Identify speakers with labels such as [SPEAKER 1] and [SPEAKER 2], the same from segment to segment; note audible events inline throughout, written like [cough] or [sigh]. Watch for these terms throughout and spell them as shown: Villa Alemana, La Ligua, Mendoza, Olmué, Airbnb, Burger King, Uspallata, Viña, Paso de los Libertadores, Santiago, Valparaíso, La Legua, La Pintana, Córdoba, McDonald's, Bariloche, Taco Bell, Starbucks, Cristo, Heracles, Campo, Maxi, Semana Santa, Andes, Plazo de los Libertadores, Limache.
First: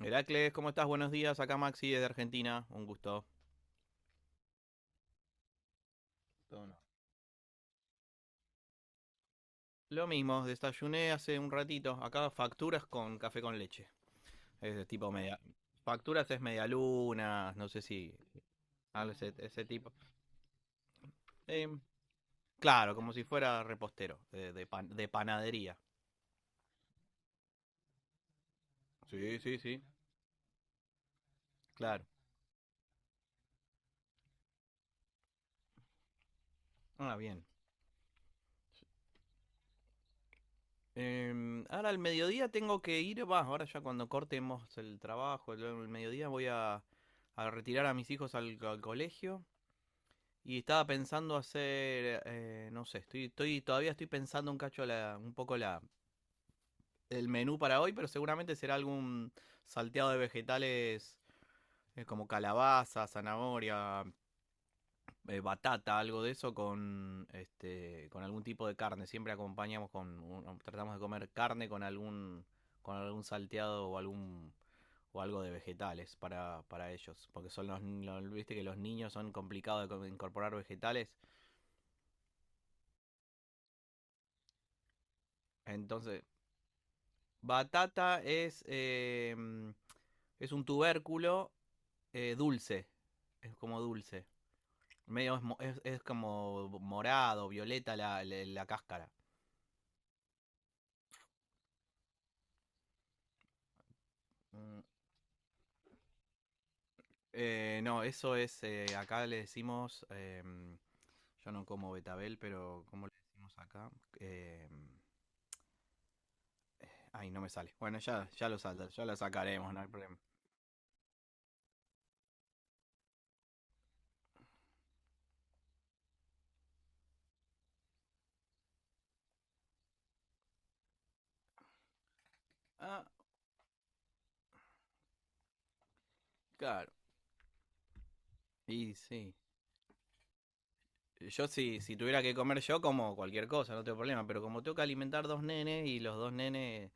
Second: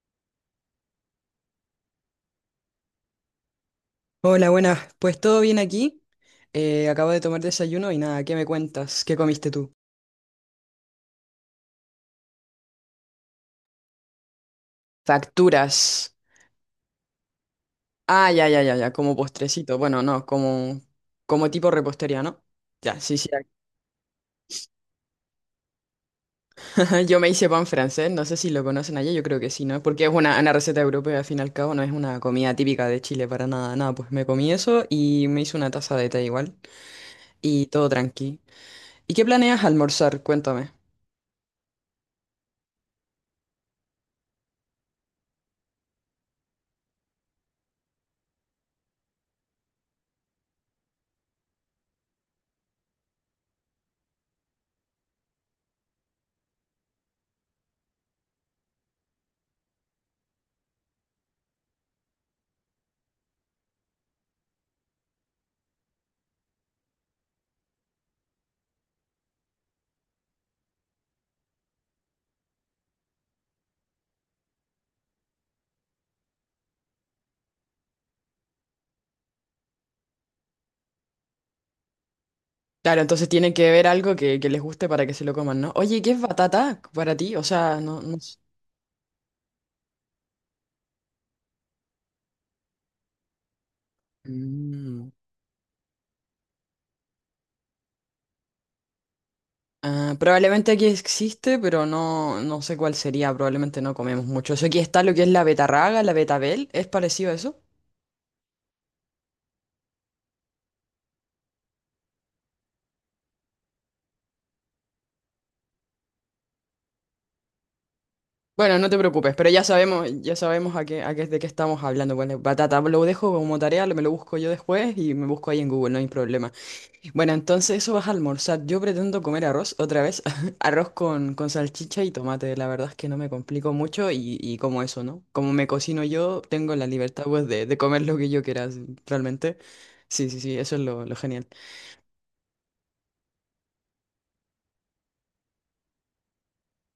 [SPEAKER 1] Heracles, ¿cómo estás? Buenos días. Acá Maxi desde Argentina. Un gusto.
[SPEAKER 2] Hola, buenas. Pues todo bien aquí.
[SPEAKER 1] Todo no.
[SPEAKER 2] Acabo de tomar desayuno y nada, ¿qué me cuentas? ¿Qué comiste tú?
[SPEAKER 1] Lo mismo, desayuné hace un ratito. Acá facturas con café con leche. Es de tipo media.
[SPEAKER 2] Facturas.
[SPEAKER 1] Facturas es medialunas, no sé si.
[SPEAKER 2] Ah, ya, ya, ya, ya,
[SPEAKER 1] Ah,
[SPEAKER 2] como
[SPEAKER 1] ese
[SPEAKER 2] postrecito.
[SPEAKER 1] tipo.
[SPEAKER 2] Bueno, no, como, como
[SPEAKER 1] Eh,
[SPEAKER 2] tipo repostería, ¿no?
[SPEAKER 1] claro,
[SPEAKER 2] Ya,
[SPEAKER 1] como
[SPEAKER 2] sí,
[SPEAKER 1] si
[SPEAKER 2] sí.
[SPEAKER 1] fuera repostero, de panadería.
[SPEAKER 2] [laughs] Yo me hice pan francés, no sé si lo conocen allá, yo
[SPEAKER 1] Sí,
[SPEAKER 2] creo que
[SPEAKER 1] sí,
[SPEAKER 2] sí,
[SPEAKER 1] sí.
[SPEAKER 2] ¿no? Porque es una receta europea, al fin y al cabo, no es
[SPEAKER 1] Claro.
[SPEAKER 2] una comida típica de Chile para nada, nada. Pues me comí eso y me hice una taza de té igual.
[SPEAKER 1] Ah, bien.
[SPEAKER 2] Y todo tranqui. ¿Y qué planeas almorzar? Cuéntame.
[SPEAKER 1] Ahora al mediodía tengo que ir. Va, ahora ya cuando cortemos el trabajo, el mediodía voy a retirar a mis hijos al colegio. Y estaba pensando hacer, no sé, todavía estoy pensando un cacho la, un poco la, el menú para hoy, pero seguramente será algún salteado de vegetales, como calabaza, zanahoria, batata, algo de eso con, con algún tipo de carne. Siempre acompañamos con, tratamos de comer carne con algún, salteado o algún o algo de vegetales para ellos, porque son los, viste que los niños son complicados de incorporar vegetales.
[SPEAKER 2] Claro, entonces tienen que ver algo que les guste para que se lo coman, ¿no? Oye, ¿qué es
[SPEAKER 1] Entonces,
[SPEAKER 2] batata para ti? O sea, no, no
[SPEAKER 1] Batata
[SPEAKER 2] s-
[SPEAKER 1] es, eh, mm, es un tubérculo, dulce. Es como dulce.
[SPEAKER 2] Mm.
[SPEAKER 1] Medio es, mo- es como morado, violeta la cáscara.
[SPEAKER 2] Ah, probablemente aquí existe, pero no, no sé cuál sería. Probablemente no comemos mucho. Eso aquí
[SPEAKER 1] Mm,
[SPEAKER 2] está lo que es la betarraga, la betabel. ¿Es parecido a eso?
[SPEAKER 1] no, eso es. Acá le decimos. Yo no como betabel, pero ¿cómo le decimos acá? Em, Ay, no me sale. Bueno,
[SPEAKER 2] Bueno, no te
[SPEAKER 1] ya lo
[SPEAKER 2] preocupes, pero
[SPEAKER 1] sacaremos, no hay problema.
[SPEAKER 2] ya sabemos a qué, de qué estamos hablando. Bueno, batata, lo dejo como tarea, lo- me lo busco yo después y me busco ahí en Google, no hay problema. Bueno, entonces eso vas a almorzar. Yo pretendo comer arroz otra vez. [laughs] Arroz con salchicha y tomate. La verdad es
[SPEAKER 1] Ah,
[SPEAKER 2] que no me complico mucho y como eso, ¿no? Como me cocino yo, tengo la
[SPEAKER 1] claro.
[SPEAKER 2] libertad pues de comer lo que yo quiera, s-
[SPEAKER 1] Y sí.
[SPEAKER 2] realmente. Sí, sí, sí, eso es lo genial.
[SPEAKER 1] Yo si tuviera que comer yo como cualquier cosa, no tengo problema, pero como tengo que alimentar dos nenes y los dos nenes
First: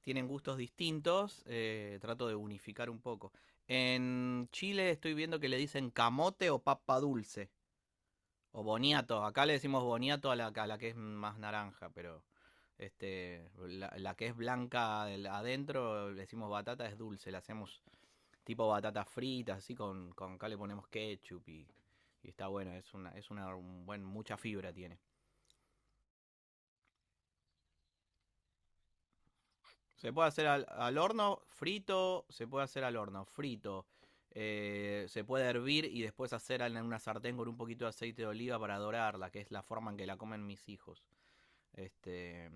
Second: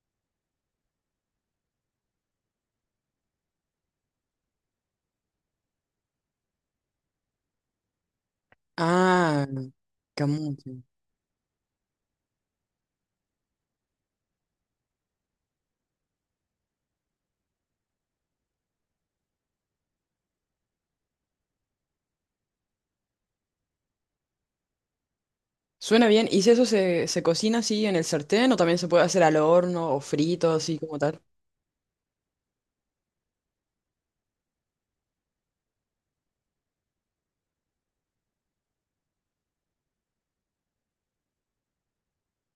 [SPEAKER 1] tienen gustos distintos, trato de unificar un poco. En Chile estoy viendo que le dicen camote o papa dulce o boniato. Acá
[SPEAKER 2] Ah,
[SPEAKER 1] le decimos boniato a la, a
[SPEAKER 2] camucho.
[SPEAKER 1] la que es más naranja, pero la que es blanca adentro le decimos batata es dulce, le hacemos tipo batatas fritas, así con acá le ponemos ketchup y está bueno, es una un buen, mucha fibra tiene.
[SPEAKER 2] Suena bien. ¿Y si eso se, se cocina así en el sartén o también se puede hacer al horno o
[SPEAKER 1] Se puede hacer
[SPEAKER 2] frito,
[SPEAKER 1] al,
[SPEAKER 2] así
[SPEAKER 1] al
[SPEAKER 2] como tal?
[SPEAKER 1] horno frito, se puede hervir y después hacer en una sartén con un poquito de aceite de oliva para dorarla, que es la forma en que la comen mis hijos. Este,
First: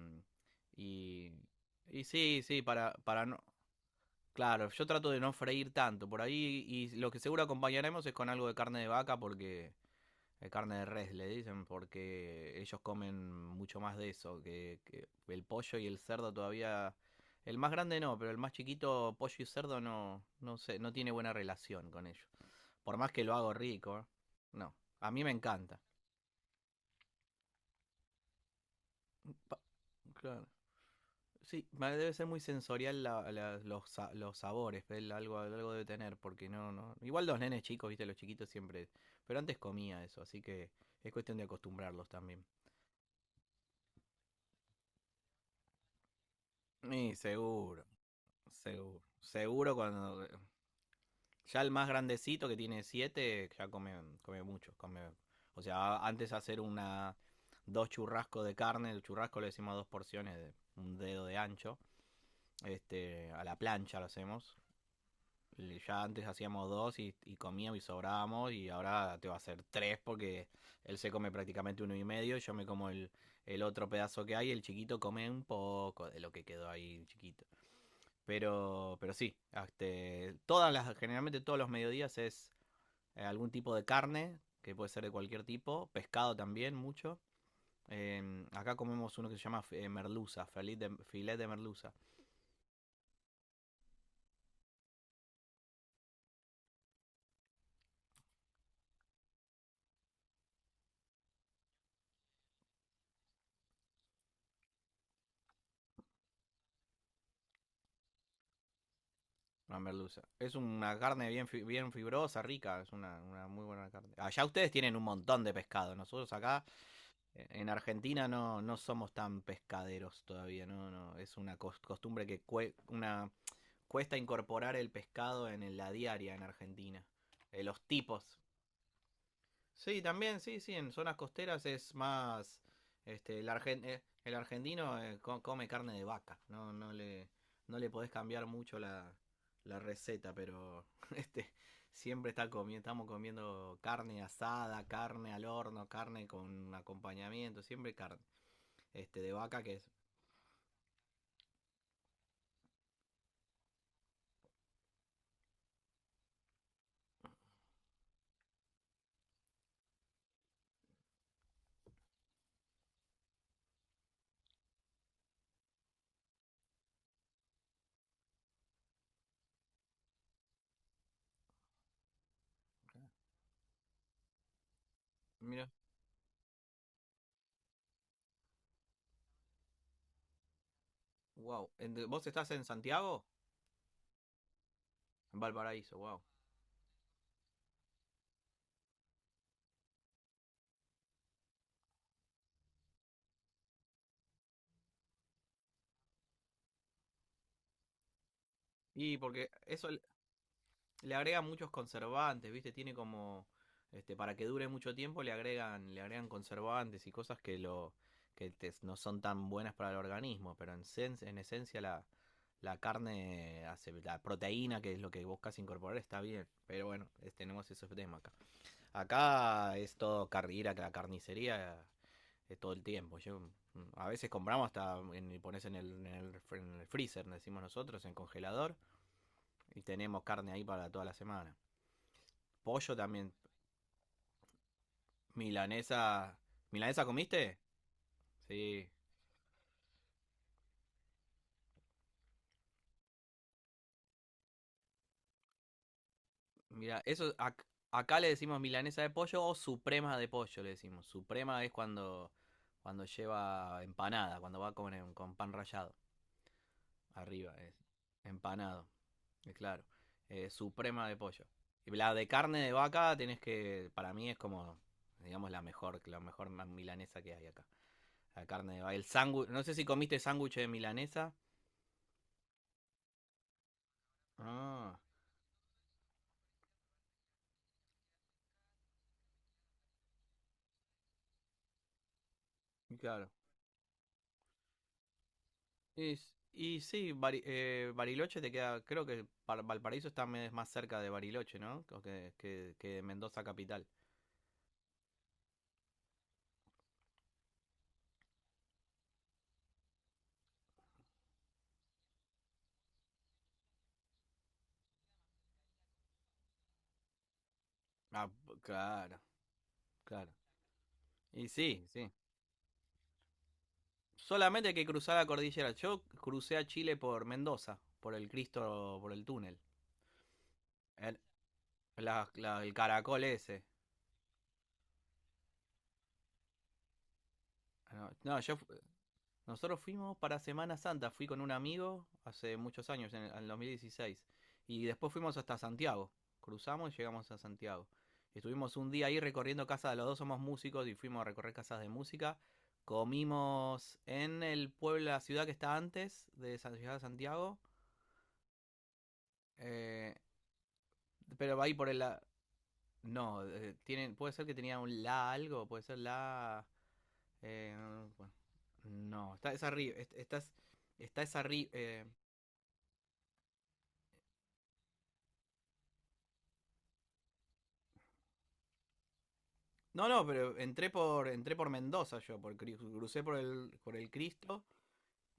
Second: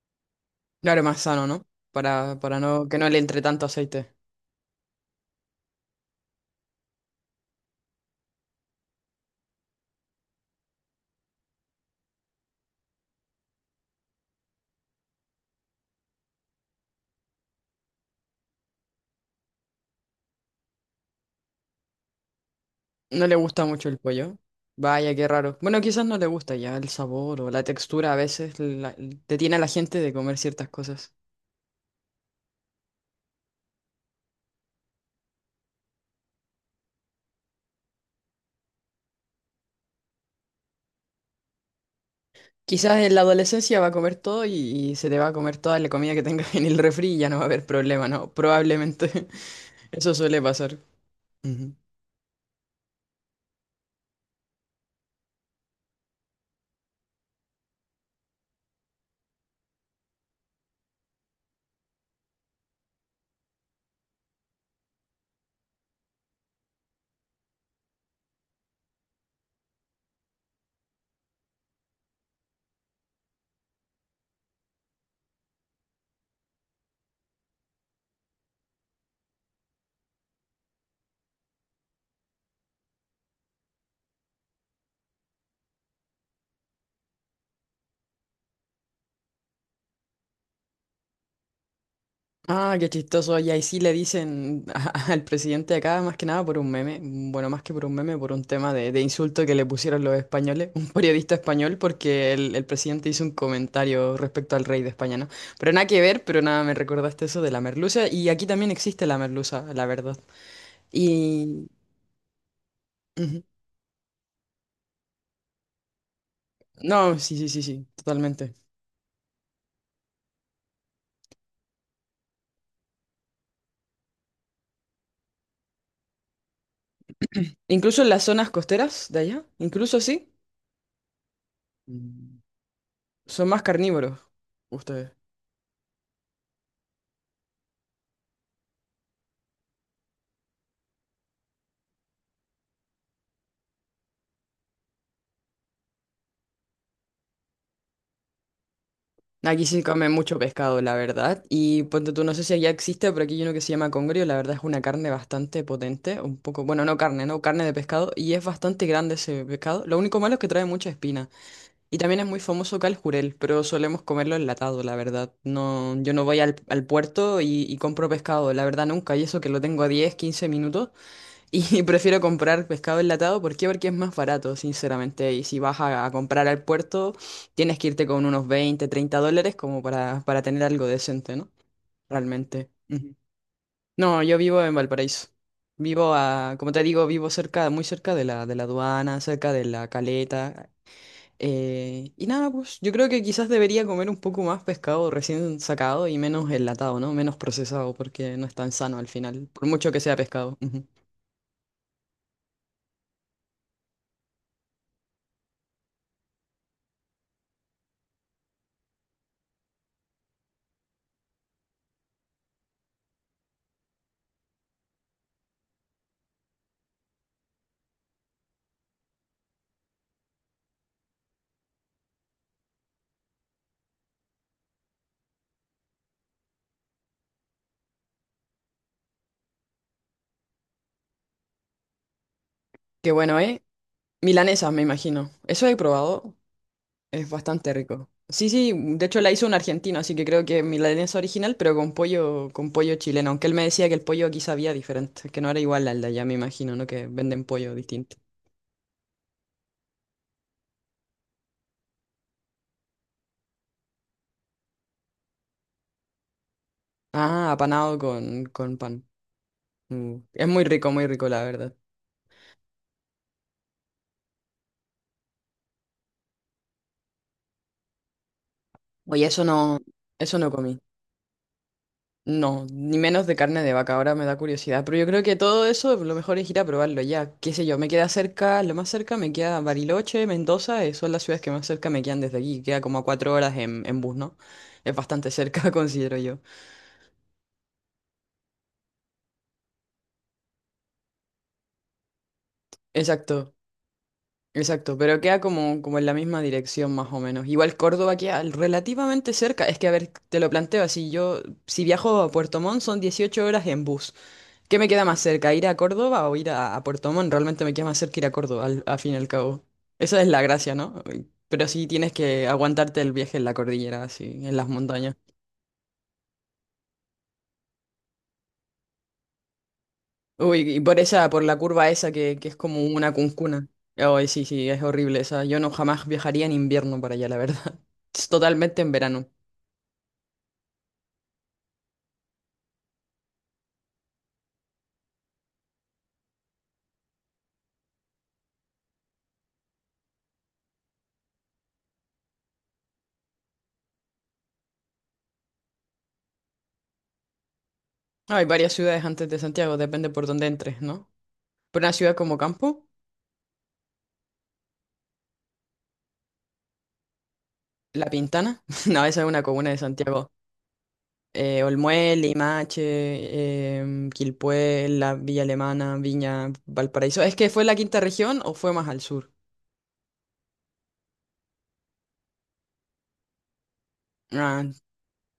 [SPEAKER 2] Claro, más
[SPEAKER 1] y,
[SPEAKER 2] sano, ¿no?
[SPEAKER 1] y sí,
[SPEAKER 2] Para
[SPEAKER 1] sí,
[SPEAKER 2] no,
[SPEAKER 1] para,
[SPEAKER 2] que no le
[SPEAKER 1] para no.
[SPEAKER 2] entre tanto aceite.
[SPEAKER 1] Claro, yo trato de no freír tanto por ahí y lo que seguro acompañaremos es con algo de carne de vaca porque carne de res le dicen porque ellos comen mucho más de eso, que el pollo y el cerdo todavía. El más grande no, pero el más chiquito, pollo y cerdo, no, no sé, no tiene buena relación con ellos. Por más que
[SPEAKER 2] No
[SPEAKER 1] lo
[SPEAKER 2] le
[SPEAKER 1] hago
[SPEAKER 2] gusta mucho el
[SPEAKER 1] rico, ¿eh?
[SPEAKER 2] pollo.
[SPEAKER 1] No. A
[SPEAKER 2] Vaya,
[SPEAKER 1] mí
[SPEAKER 2] qué
[SPEAKER 1] me
[SPEAKER 2] raro.
[SPEAKER 1] encanta.
[SPEAKER 2] Bueno, quizás no le gusta ya el sabor o la textura. A veces la- detiene
[SPEAKER 1] Pa-
[SPEAKER 2] a la gente de comer
[SPEAKER 1] claro.
[SPEAKER 2] ciertas cosas.
[SPEAKER 1] Sí, debe ser muy sensorial los sabores, pero él algo debe tener, porque no, no. Igual los nenes chicos, viste, los chiquitos siempre. Pero antes comía eso, así que es cuestión de acostumbrarlos también.
[SPEAKER 2] Quizás en la adolescencia va a comer todo y se te va a comer toda la comida que tengas [laughs] en el refri
[SPEAKER 1] Y
[SPEAKER 2] y ya no va a haber
[SPEAKER 1] seguro.
[SPEAKER 2] problema, ¿no?
[SPEAKER 1] Seguro.
[SPEAKER 2] Probablemente.
[SPEAKER 1] Seguro
[SPEAKER 2] [laughs] Eso
[SPEAKER 1] cuando.
[SPEAKER 2] suele pasar.
[SPEAKER 1] Ya el
[SPEAKER 2] Ujú.
[SPEAKER 1] más grandecito que tiene siete, ya come mucho. Come, o sea, antes hacer una dos churrascos de carne, el churrasco le decimos dos porciones de un dedo de ancho. A la plancha lo hacemos. Y ya antes hacíamos dos y comíamos y sobrábamos y ahora te va a hacer tres porque él se come prácticamente uno y medio, yo me como el otro pedazo que hay, y el chiquito come un poco de lo que quedó ahí chiquito. Pero sí, generalmente todos los mediodías es, algún tipo de carne, que puede ser de cualquier tipo, pescado también mucho. Acá comemos uno que se llama, merluza, filet de merluza.
[SPEAKER 2] Ah, qué chistoso. Y ahí sí le dicen [laughs] a- al presidente de acá, más que nada por un meme, bueno, más que por un meme, por un tema de insulto que le pusieron los españoles, [laughs] un periodista español, porque el presidente hizo un comentario respecto al rey de España, ¿no? Pero nada que ver, pero nada, me recordaste eso de la merluza, y aquí también existe la merluza,
[SPEAKER 1] Una
[SPEAKER 2] la verdad.
[SPEAKER 1] merluza. Es una carne bien,
[SPEAKER 2] Y...
[SPEAKER 1] bien fibrosa, rica, es una,
[SPEAKER 2] ujú.
[SPEAKER 1] una muy buena carne. Allá ustedes tienen un montón de pescado, nosotros acá,
[SPEAKER 2] No, sí, sí, sí,
[SPEAKER 1] en
[SPEAKER 2] sí,
[SPEAKER 1] Argentina
[SPEAKER 2] totalmente.
[SPEAKER 1] no, no somos tan pescaderos todavía, no, no, es una costumbre que una cuesta incorporar el pescado en la diaria en Argentina. Los
[SPEAKER 2] Incluso en las
[SPEAKER 1] tipos.
[SPEAKER 2] zonas costeras de allá, incluso
[SPEAKER 1] Sí,
[SPEAKER 2] sí,
[SPEAKER 1] también, sí, sí, en zonas costeras es
[SPEAKER 2] Mm.
[SPEAKER 1] más. Este, el,
[SPEAKER 2] Son más
[SPEAKER 1] argen- eh,
[SPEAKER 2] carnívoros
[SPEAKER 1] el argentino,
[SPEAKER 2] ustedes.
[SPEAKER 1] come carne de vaca, no, no le podés cambiar mucho la receta, pero [laughs] este, siempre está estamos comiendo carne asada, carne al horno, carne con acompañamiento, siempre carne, de vaca
[SPEAKER 2] Aquí
[SPEAKER 1] que
[SPEAKER 2] se
[SPEAKER 1] es.
[SPEAKER 2] come mucho pescado, la verdad. Y ponte tú, no sé si allá existe, pero aquí hay uno que se llama congrio. La verdad es una carne bastante potente. Un poco, bueno, no carne, no carne de pescado. Y es bastante grande ese pescado. Lo único malo es que trae mucha espina. Y también es muy famoso acá el jurel, pero solemos comerlo enlatado, la verdad. No, yo no voy al, al puerto y compro pescado, la verdad nunca. Y eso que lo tengo a 10 o 15 minutos. Y [laughs] prefiero comprar pescado enlatado, ¿por qué? Porque es más barato, sinceramente. Y si
[SPEAKER 1] Mira,
[SPEAKER 2] vas a comprar al puerto, tienes que irte con unos 20 o 30 dólares como para tener algo decente, ¿no?
[SPEAKER 1] wow. ¿Vos estás en
[SPEAKER 2] Realmente. Ujú.
[SPEAKER 1] Santiago?
[SPEAKER 2] No, yo vivo en Valparaíso.
[SPEAKER 1] En Valparaíso,
[SPEAKER 2] Vivo
[SPEAKER 1] wow.
[SPEAKER 2] a, como te digo, vivo cerca, muy cerca de la aduana, cerca de la Caleta. Y nada, pues yo creo que quizás debería comer un poco más pescado recién sacado y menos enlatado, ¿no? Menos procesado, porque no es tan sano al
[SPEAKER 1] Y
[SPEAKER 2] final,
[SPEAKER 1] porque
[SPEAKER 2] por
[SPEAKER 1] eso,
[SPEAKER 2] mucho que sea pescado. Ujú.
[SPEAKER 1] le agregan muchos conservantes, ¿viste? Tiene como. Para que dure mucho tiempo le agregan conservantes y cosas que lo. No son tan buenas para el organismo. Pero en esencia la carne la proteína, que es lo que buscas incorporar, está bien. Pero bueno, tenemos esos temas acá. Acá es todo ir a la carnicería es todo el tiempo. Yo, a veces compramos hasta y pones en el freezer, decimos nosotros, en congelador, y tenemos carne ahí para toda la semana, pollo
[SPEAKER 2] Qué
[SPEAKER 1] también.
[SPEAKER 2] bueno, ¿eh? Milanesas, me imagino. Eso he probado.
[SPEAKER 1] Milanesa. ¿Milanesa
[SPEAKER 2] Es
[SPEAKER 1] comiste?
[SPEAKER 2] bastante rico. Sí, sí,
[SPEAKER 1] Sí.
[SPEAKER 2] de hecho la hizo un argentino, así que creo que milanesa original, pero con pollo chileno. Aunque él me decía que el pollo aquí sabía diferente, que no era igual al de allá, me imagino, ¿no?
[SPEAKER 1] Mira,
[SPEAKER 2] Que
[SPEAKER 1] eso
[SPEAKER 2] venden pollo distinto.
[SPEAKER 1] acá le decimos milanesa de pollo o suprema de pollo le decimos. Suprema es cuando lleva empanada, cuando va con, con pan rallado
[SPEAKER 2] Ah,
[SPEAKER 1] arriba, es
[SPEAKER 2] apanado con
[SPEAKER 1] empanado,
[SPEAKER 2] pan.
[SPEAKER 1] es claro.
[SPEAKER 2] Mm. Es muy
[SPEAKER 1] Suprema de
[SPEAKER 2] rico, la
[SPEAKER 1] pollo.
[SPEAKER 2] verdad.
[SPEAKER 1] Y la de carne de vaca tenés que para mí es como, digamos, la mejor milanesa que hay acá. La carne de vaca, el
[SPEAKER 2] Oye,
[SPEAKER 1] sándwich, no sé si comiste
[SPEAKER 2] eso no
[SPEAKER 1] sándwich de
[SPEAKER 2] comí.
[SPEAKER 1] milanesa.
[SPEAKER 2] No, ni menos de carne de vaca, ahora me da curiosidad, pero
[SPEAKER 1] Ah,
[SPEAKER 2] yo creo que todo eso lo mejor es ir a probarlo ya, qué sé yo, me queda cerca, lo más cerca me queda Bariloche, Mendoza, son las ciudades que más cerca me quedan desde aquí, queda como a
[SPEAKER 1] claro.
[SPEAKER 2] 4 horas en bus, ¿no? Es bastante cerca, [laughs]
[SPEAKER 1] Y,
[SPEAKER 2] considero
[SPEAKER 1] s-
[SPEAKER 2] yo.
[SPEAKER 1] y sí, Bariloche te queda, creo que Valparaíso está más cerca de Bariloche, ¿no? O que Mendoza
[SPEAKER 2] Exacto,
[SPEAKER 1] capital.
[SPEAKER 2] exacto, pero queda como, como en la misma dirección más o menos. Igual Córdoba queda relativamente cerca, es que a ver, te lo planteo así, yo si viajo a Puerto Montt son 18 horas en bus. ¿Qué me queda más cerca? ¿Ir a Córdoba o ir a Puerto Montt? Realmente me queda más cerca ir
[SPEAKER 1] Ah,
[SPEAKER 2] a Córdoba, al, a fin y
[SPEAKER 1] claro,
[SPEAKER 2] al cabo. Esa es
[SPEAKER 1] claro.
[SPEAKER 2] la gracia, ¿no?
[SPEAKER 1] Y
[SPEAKER 2] Pero
[SPEAKER 1] sí,
[SPEAKER 2] sí
[SPEAKER 1] sí.
[SPEAKER 2] tienes que aguantarte el viaje en la cordillera, así, en las
[SPEAKER 1] Solamente hay que
[SPEAKER 2] montañas.
[SPEAKER 1] cruzar la cordillera. Yo crucé a Chile por Mendoza, por el Cristo, por el túnel.
[SPEAKER 2] Uy, y por
[SPEAKER 1] El,
[SPEAKER 2] esa, por la curva esa
[SPEAKER 1] la-
[SPEAKER 2] que es
[SPEAKER 1] la- el
[SPEAKER 2] como una
[SPEAKER 1] caracol ese.
[SPEAKER 2] cuncuna. Ay, sí, sí, es horrible esa. Yo no jamás viajaría en invierno para allá, la verdad. [laughs]
[SPEAKER 1] Ah,
[SPEAKER 2] Es
[SPEAKER 1] no, no, yo.
[SPEAKER 2] totalmente en verano.
[SPEAKER 1] Nosotros fuimos para Semana Santa, fui con un amigo hace muchos años, en el 2016, y después fuimos hasta Santiago, cruzamos y llegamos a Santiago. Estuvimos un día ahí recorriendo casas, los dos somos músicos y fuimos a recorrer casas de música. Comimos en el pueblo, la ciudad que está antes de San de Santiago,
[SPEAKER 2] Hay varias ciudades antes de Santiago, depende
[SPEAKER 1] eh,
[SPEAKER 2] por dónde entres, ¿no?
[SPEAKER 1] pero ahí
[SPEAKER 2] Por
[SPEAKER 1] por
[SPEAKER 2] una
[SPEAKER 1] el.
[SPEAKER 2] ciudad como Campo,
[SPEAKER 1] No, puede ser que tenía un la algo, puede ser la. eh,
[SPEAKER 2] La
[SPEAKER 1] bueno,
[SPEAKER 2] Pintana. [laughs] No, esa es
[SPEAKER 1] no,
[SPEAKER 2] una
[SPEAKER 1] está esa
[SPEAKER 2] comuna de
[SPEAKER 1] ri- est-
[SPEAKER 2] Santiago.
[SPEAKER 1] estás- está esa ri-
[SPEAKER 2] Olmué, Limache, Quilpué, la Villa Alemana, Viña, Valparaíso. ¿Es que fue la quinta región o fue más al sur?
[SPEAKER 1] no, no, pero entré por Mendoza yo, crucé por el Cristo
[SPEAKER 2] Ah,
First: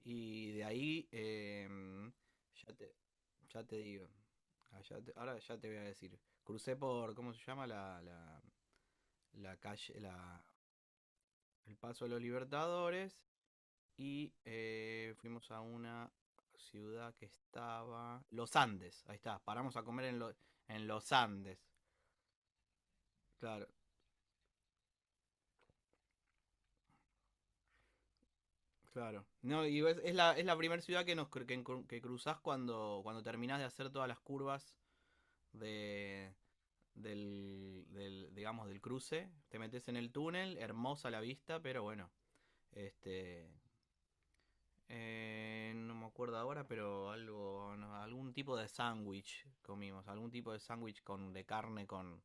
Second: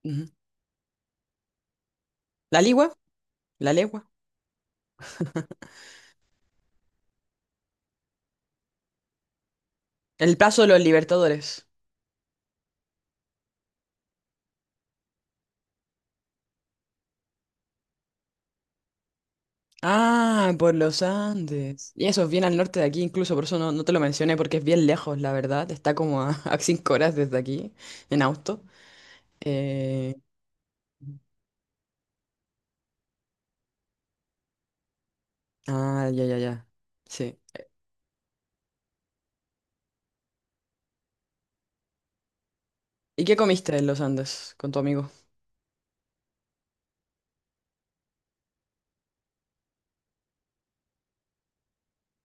[SPEAKER 2] ujú.
[SPEAKER 1] y de ahí,
[SPEAKER 2] ¿La
[SPEAKER 1] ya te,
[SPEAKER 2] Ligua?
[SPEAKER 1] ya
[SPEAKER 2] ¿La
[SPEAKER 1] te digo.
[SPEAKER 2] Legua?
[SPEAKER 1] Ah, ahora ya te voy a decir. Crucé por, ¿cómo se llama? La calle,
[SPEAKER 2] El
[SPEAKER 1] la,
[SPEAKER 2] Plazo de los Libertadores.
[SPEAKER 1] el Paso de los Libertadores y, fuimos a una ciudad que estaba. Los Andes, ahí está, paramos a comer en,
[SPEAKER 2] Ah, por
[SPEAKER 1] en
[SPEAKER 2] los
[SPEAKER 1] Los Andes.
[SPEAKER 2] Andes. Y eso es bien al norte de aquí, incluso por eso
[SPEAKER 1] Claro,
[SPEAKER 2] no, no te lo mencioné, porque es bien lejos, la verdad. Está como a, [laughs] a 5 horas desde aquí, en auto.
[SPEAKER 1] claro. No, y es
[SPEAKER 2] Eh,
[SPEAKER 1] la, es la primera ciudad que nos cru- que, encru- que cruzás cuando, terminás de hacer todas las curvas
[SPEAKER 2] ya,
[SPEAKER 1] de,
[SPEAKER 2] ya, ya. Sí.
[SPEAKER 1] digamos del cruce. Te metes en el túnel, hermosa la vista, pero bueno.
[SPEAKER 2] ¿Y qué
[SPEAKER 1] Este
[SPEAKER 2] comiste en los Andes con tu amigo?
[SPEAKER 1] no me acuerdo ahora, pero algo no, algún tipo de sándwich comimos, algún tipo de sándwich con de carne con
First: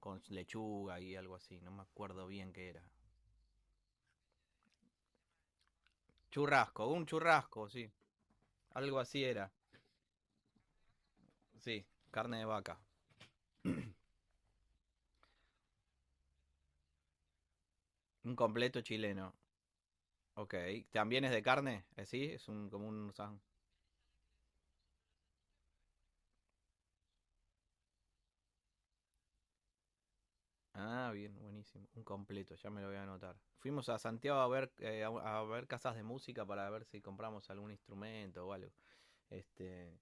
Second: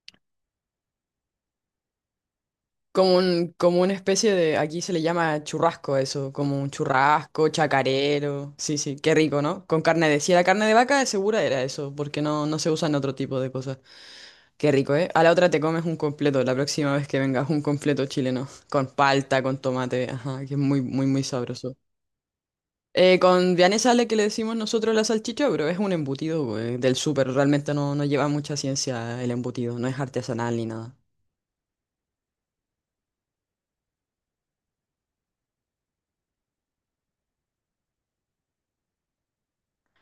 [SPEAKER 1] con lechuga y algo así, no me acuerdo bien qué era.
[SPEAKER 2] Como un, como una especie de, aquí se le llama churrasco a eso, como un
[SPEAKER 1] Churrasco, un
[SPEAKER 2] churrasco,
[SPEAKER 1] churrasco, sí.
[SPEAKER 2] chacarero, sí, sí,
[SPEAKER 1] Algo
[SPEAKER 2] qué
[SPEAKER 1] así
[SPEAKER 2] rico,
[SPEAKER 1] era.
[SPEAKER 2] ¿no? Con carne de, si era carne de vaca, de segura era
[SPEAKER 1] Sí,
[SPEAKER 2] eso, porque
[SPEAKER 1] carne de
[SPEAKER 2] no, no se
[SPEAKER 1] vaca.
[SPEAKER 2] usan otro tipo de cosas. Qué rico, ¿eh? A la otra te comes un completo, la próxima vez que vengas, un completo
[SPEAKER 1] Un
[SPEAKER 2] chileno,
[SPEAKER 1] completo
[SPEAKER 2] con
[SPEAKER 1] chileno.
[SPEAKER 2] palta, con tomate, ajá, que
[SPEAKER 1] Ok.
[SPEAKER 2] es muy, muy, muy
[SPEAKER 1] ¿También es de
[SPEAKER 2] sabroso.
[SPEAKER 1] carne? ¿Sí? Es un, como un... san-
[SPEAKER 2] Con vianesa le que le decimos nosotros la salchicha, pero es un embutido, güey, del súper, realmente no, no lleva mucha ciencia el embutido, no es artesanal ni nada.
[SPEAKER 1] Ah, bien, buenísimo. Un completo, ya me lo voy a anotar. Fuimos a Santiago a ver, a ver casas de música para ver si compramos algún instrumento o algo. Este,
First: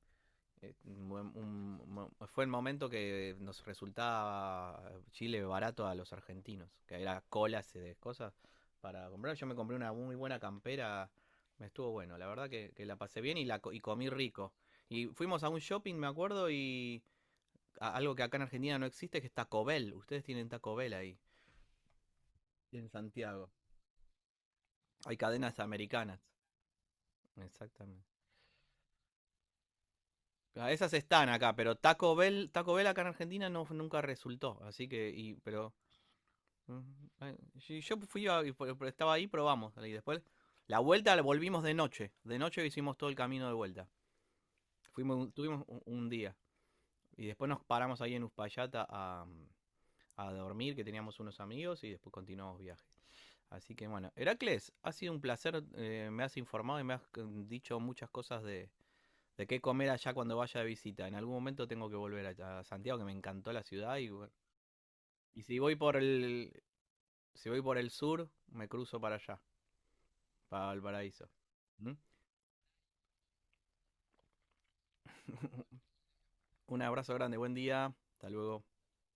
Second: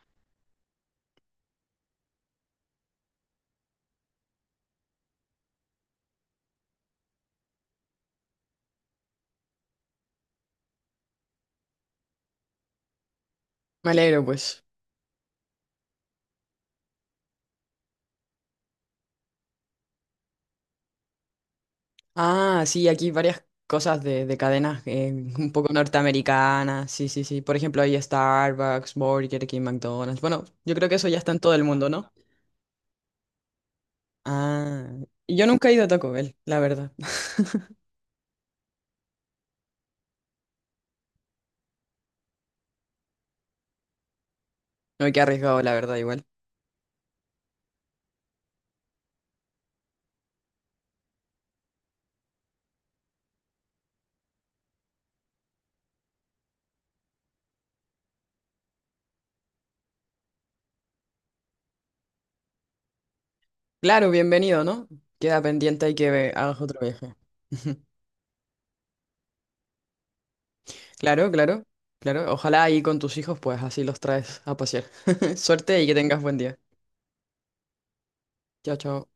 [SPEAKER 1] Eh, un Fue el momento que nos resultaba, Chile barato a los argentinos, que era colas y de cosas para comprar. Yo me compré una muy buena campera, me estuvo bueno, la verdad que, la pasé bien y, y
[SPEAKER 2] Me
[SPEAKER 1] comí
[SPEAKER 2] alegro,
[SPEAKER 1] rico.
[SPEAKER 2] pues.
[SPEAKER 1] Y fuimos a un shopping, me acuerdo, y algo que acá en Argentina no existe, que es Taco Bell. Ustedes tienen Taco Bell ahí,
[SPEAKER 2] Ah, sí,
[SPEAKER 1] en
[SPEAKER 2] aquí varias
[SPEAKER 1] Santiago.
[SPEAKER 2] cosas de cadenas
[SPEAKER 1] Hay
[SPEAKER 2] un
[SPEAKER 1] cadenas
[SPEAKER 2] poco
[SPEAKER 1] americanas,
[SPEAKER 2] norteamericanas. Sí, sí, sí. Por ejemplo, hay
[SPEAKER 1] exactamente.
[SPEAKER 2] Starbucks, Burger King, McDonald's. Bueno,
[SPEAKER 1] Ah,
[SPEAKER 2] yo creo
[SPEAKER 1] esas
[SPEAKER 2] que eso ya
[SPEAKER 1] están
[SPEAKER 2] está en todo
[SPEAKER 1] acá,
[SPEAKER 2] el
[SPEAKER 1] pero
[SPEAKER 2] mundo, ¿no?
[SPEAKER 1] Taco Bell acá en Argentina no, nunca resultó, así
[SPEAKER 2] Ah,
[SPEAKER 1] que, y,
[SPEAKER 2] y yo nunca
[SPEAKER 1] pero
[SPEAKER 2] he ido a Taco Bell, la verdad.
[SPEAKER 1] Ujú.
[SPEAKER 2] [laughs]
[SPEAKER 1] Sí, yo fui estaba ahí, probamos. Y después, la vuelta la volvimos de noche. De noche hicimos todo el camino de vuelta.
[SPEAKER 2] No, qué arriesgado,
[SPEAKER 1] Tuvimos
[SPEAKER 2] la
[SPEAKER 1] un,
[SPEAKER 2] verdad,
[SPEAKER 1] un
[SPEAKER 2] igual.
[SPEAKER 1] día. Y después nos paramos ahí en Uspallata a dormir, que teníamos unos amigos, y después continuamos viaje. Así que bueno, Heracles, ha sido un placer. Me has informado y me has, dicho muchas cosas de, qué comer allá cuando vaya de visita. En algún momento tengo que volver a Santiago, que me encantó la ciudad.
[SPEAKER 2] Claro,
[SPEAKER 1] Y bueno,
[SPEAKER 2] bienvenido, ¿no?
[SPEAKER 1] y
[SPEAKER 2] Queda
[SPEAKER 1] si voy
[SPEAKER 2] pendiente
[SPEAKER 1] por
[SPEAKER 2] y que ve-
[SPEAKER 1] el,
[SPEAKER 2] hagas otro viaje.
[SPEAKER 1] si voy por el,
[SPEAKER 2] [laughs]
[SPEAKER 1] sur, me cruzo para allá, para Valparaíso.
[SPEAKER 2] Claro, claro,
[SPEAKER 1] ¿Mm?
[SPEAKER 2] claro. Ojalá ahí con tus hijos, pues así los traes a pasear. [laughs] Suerte y que tengas buen día.
[SPEAKER 1] Un abrazo grande, buen día, hasta luego.
[SPEAKER 2] Chao, chao.